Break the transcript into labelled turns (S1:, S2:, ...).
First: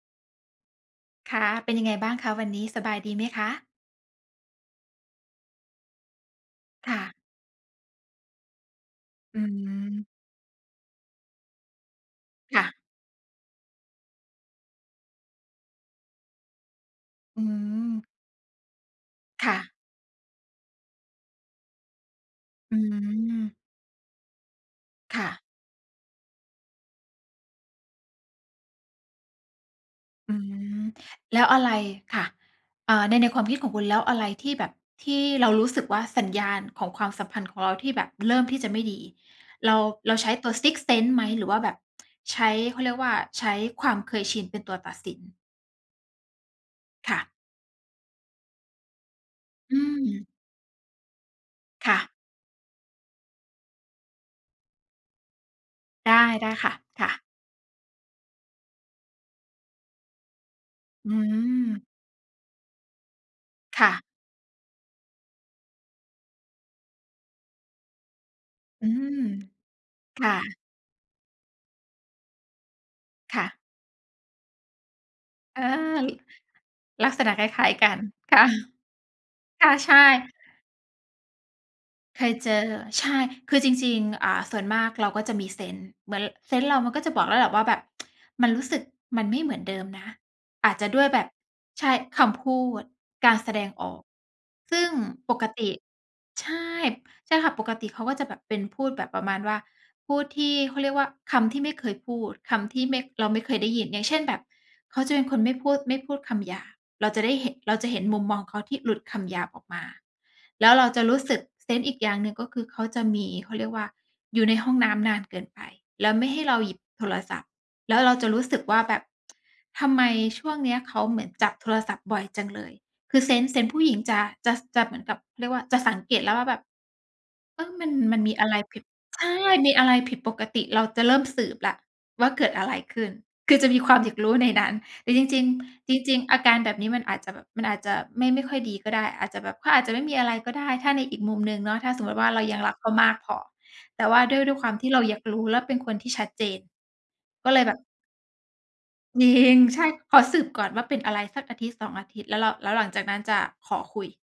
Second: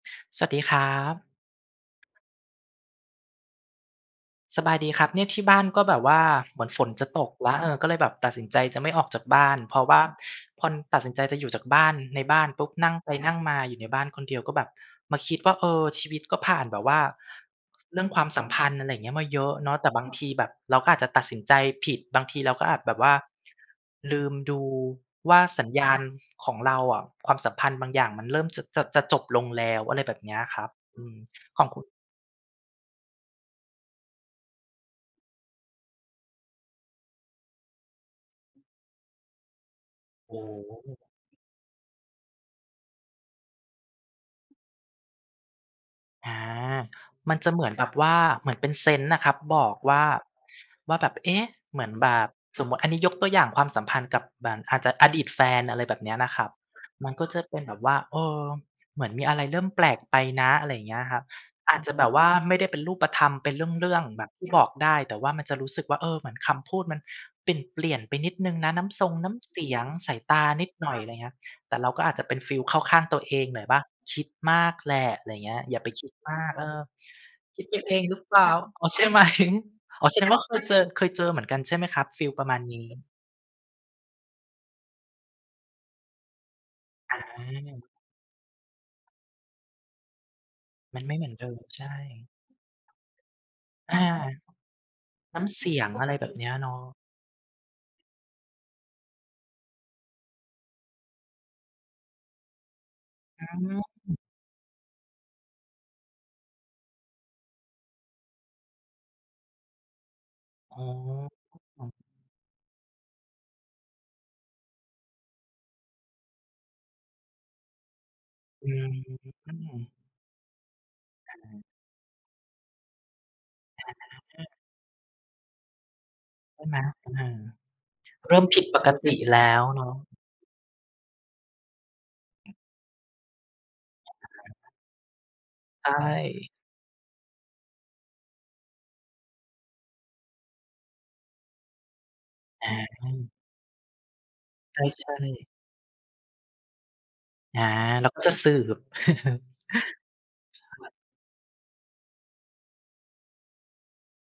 S1: สวัสดีครับ
S2: ค่ะ เป็นยังไงบ้างคะวันนี้ สบายดีไหมคะ?
S1: สบายดีครับ เนี่ยที่บ้านก็แบบว่า เหมือนฝ
S2: ค
S1: น
S2: ่
S1: จะ
S2: ะ
S1: ตกแล้ว เออ ก็เลยแบบตัดสินใจจะไม่ออกจาก
S2: อ
S1: บ
S2: ื
S1: ้าน เพราะว่า
S2: ม
S1: พอ ตัดสินใจจะอยู่จากบ้าน ในบ้าน
S2: ค
S1: ป
S2: ่
S1: ุ๊
S2: ะ
S1: บ นั่งไปนั่งมาอยู่ในบ้านคนเดียว ก็แบบมาคิดว่า "เออ ชีวิตก็ผ่านแบบว่า
S2: อื
S1: ส เรื
S2: ม
S1: ่องความสัมพันธ์ อะไรอย่างเงี้ย มาเย
S2: ค
S1: อะ
S2: ่
S1: เน
S2: ะ
S1: าะ" แต่บางทีแบบเราก็อาจจะตัดสินใจผิด บางทีเราก็อ
S2: อื
S1: าจแบบว่า
S2: ม
S1: ลืมดู
S2: ค่
S1: ว่า
S2: ะ
S1: สัญญาณของเราอะ ความสัมพันธ์บางอย่างมันเริ่มจะ จะ จะจบลงแล้ว อะไรแบบ
S2: อ
S1: เน
S2: ื
S1: ี้ย อะครับ
S2: ม
S1: อืม
S2: แล้วอ
S1: ข
S2: ะไ
S1: อง
S2: ร
S1: คุณ
S2: ค่ะ อา ใน ในความคิดของคุณ แล้วอะไรที่แบบ ที่เรารู้สึกว่า สัญญาณของความสัมพันธ์ของเราที่แบบเริ่มที่จะไม่ดี เรา เราใช
S1: โ
S2: ้
S1: อ
S2: ตัวซิกซท์เซ
S1: ้
S2: นส์ไหม? หรือว่าแบบ ใช้ เขาเรียกว่า ใช้ความเคยชินเป็นตัวตัดสิน?
S1: อา
S2: ค่ะ
S1: มันจะเหมือนแบบว่าเหมือนเป็นเซนส์น่ะครับ บอ
S2: อื
S1: กว่า
S2: ม
S1: ว่าแบบ "เอ๊ะ! เหมื
S2: ค
S1: อน
S2: ่
S1: แบ
S2: ะ
S1: บ" สมมุติอันนี้ยกตัวอย่างความสัมพันธ์กับเหมือน อาจจะอดีตแฟน อะไรแบบเ
S2: ไ
S1: น
S2: ด
S1: ี้ย
S2: ้
S1: นะคร
S2: ได
S1: ับ
S2: ้ค่ะ ค
S1: ม
S2: ่
S1: ัน
S2: ะ
S1: ก็จะเป็นแบบว่า เออ เหมือนมีอะไรเริ่มแปลกไปนะ อะไรอย่างเงี้ยอ
S2: อื
S1: ะครับ อา
S2: ม
S1: จจะแบบว่าไม่ได้เป็นรูปธรรมเป็นเร
S2: ค่
S1: ื่อ
S2: ะ
S1: ง ๆ แบบที่บอกได้ แต่ว่ามันจะรู้สึกว่า เออ เหมือนคำพูดมันเปลี่ยน ๆ ไปนิดหนึ่งนะ น
S2: อื
S1: ้ำทรง
S2: ม
S1: น้ำเสียง สา
S2: ค
S1: ย
S2: ่
S1: ตา
S2: ะ
S1: นิดหน่อย อะไรเงี้ย แต่เราก็อาจจะเป็นฟีลเข้าข้างตัวเอ
S2: ค่
S1: ง
S2: ะ
S1: หน่อยว่า "คิดมากแหละ" อะไรเงี้
S2: อา
S1: ย "อย่าไปค
S2: ล
S1: ิดมาก เออ
S2: ลักษณะค
S1: ค
S2: ล
S1: ิ
S2: ้
S1: ด
S2: าย
S1: ไป
S2: ๆ กั
S1: เอ
S2: น
S1: งหรือเ
S2: ค
S1: ป
S2: ่
S1: ล
S2: ะ
S1: ่า" อ๋อ ใช่ไหม
S2: ค่ะ ใช่
S1: อ๋อ แสดงว่า เคยเจอ เคยเจอเหมือนกันใช่ไหมครับ
S2: เ
S1: ฟ
S2: ค
S1: ีล
S2: ย
S1: ปร
S2: เ
S1: ะ
S2: จ
S1: มาณ
S2: อ
S1: นี
S2: ใ
S1: ้?
S2: ช่ คือจริง ๆ อ่า ส่วนมากเราก็จะมีเซนส์ เหมือนเซนส์เรามันก็จะบอกแล้วแหละว่า แบบ
S1: อา
S2: "มันรู้สึกมันไม่เหมือนเดิมนะ" อาจจะด
S1: มั
S2: ้
S1: น
S2: วย
S1: ไม่
S2: แบ
S1: เหม
S2: บ
S1: ือนเดิม ใ
S2: ใ
S1: ช
S2: ช่
S1: ่
S2: คำพูด การแสดงอ
S1: อ
S2: อ
S1: า
S2: ก ซึ่งป
S1: น้
S2: ก
S1: ำเ
S2: ต
S1: ส
S2: ิ
S1: ียง อะไรแบบเน
S2: ใ
S1: ี
S2: ช
S1: ้ย เ
S2: ่
S1: นาะ
S2: ใช่ค่ะ ปกติเขาก็จะแบบเป็นพูดแบบประมาณว่า พูดที่ เขาเรียกว่า คำที่ไม่เคยพูด คำที่ไม่ เราไม
S1: อ
S2: ่
S1: ื
S2: เคยได้ยิน อย่างเช
S1: ม
S2: ่น แบบ เขาจะเป็นคนไม่พูด ไม่พูดคำหยาบ เราจะได้เห็น เราจะเห็นมุมมองเขาที่หลุดคำหยาบออกมา แล้ว
S1: อ
S2: เราจะรู้สึก เซน
S1: ๋
S2: ส์อ
S1: อ
S2: ีกอย่างหนึ่ง ก็คือ เขาจะมี เขาเรียกว่า อยู่ในห้องน้ำนานเกินไป แล้วไม่ให้เราหยิบโทรศัพท์ แล้วเราจะรู้สึก
S1: อื
S2: ว่า แบบ ท
S1: ม
S2: ำไมช่วงเนี้ยเขาเหมือนจับ
S1: อา
S2: โทรศัพท์บ่อยจังเลย คือเซนส์ เซนส์ผู้หญิงจะ
S1: อา
S2: จะ ส จะเหมือนกับ เขาเรียกว่า จะสังเกตแล้วว่าแบ
S1: ใช
S2: บ
S1: ่ไหม? ตะเห่อ
S2: เอ้ย! มัน มันม
S1: เร
S2: ี
S1: ิ่
S2: อ
S1: ม
S2: ะไร
S1: ผิด
S2: ผ
S1: ป
S2: ิด
S1: กติ
S2: ใช่
S1: แล้ว
S2: มี
S1: เ
S2: อ
S1: น
S2: ะไ
S1: า
S2: ร
S1: ะ
S2: ผิดปกติ เราจะเริ่มสืบแล้วว่า เกิดอะไรขึ้น คือจะมีความอยากรู้ใน นั้น แต่จริง
S1: ใช
S2: ๆ จริง ๆ อา
S1: ่
S2: การแบบนี้มันอาจจะแบบ มันอาจจะไม่ ไม่ค่อยดีก็ได้ อาจจะแบบเขาอาจจะไม่มีอะไรก็ได้ ถ้าในอีกมุมหนึ่งเนาะ ถ้าสมมุติว่าเรายัง
S1: อ
S2: ร
S1: า
S2: ักเขา
S1: ห
S2: ม
S1: ื
S2: ากพ
S1: อ
S2: อ แต่ว่าด้วย ด้วยความ
S1: ใ
S2: ที่เรา
S1: ช
S2: อย
S1: ่
S2: ากรู้
S1: ๆ
S2: แล้วเป็นคนที่ชัดเจน ก็เ
S1: อ
S2: ล
S1: า
S2: ยแบบ
S1: เราก็จะสืบ
S2: ยิง
S1: ใ
S2: ใช่ ขอสืบก่อน
S1: ช
S2: ว่า
S1: ่
S2: เป็นอะไรสักอาทิตย์ 2 อาทิตย์ แล้วเรา แล้วหลังจากนั้นจะขอคุย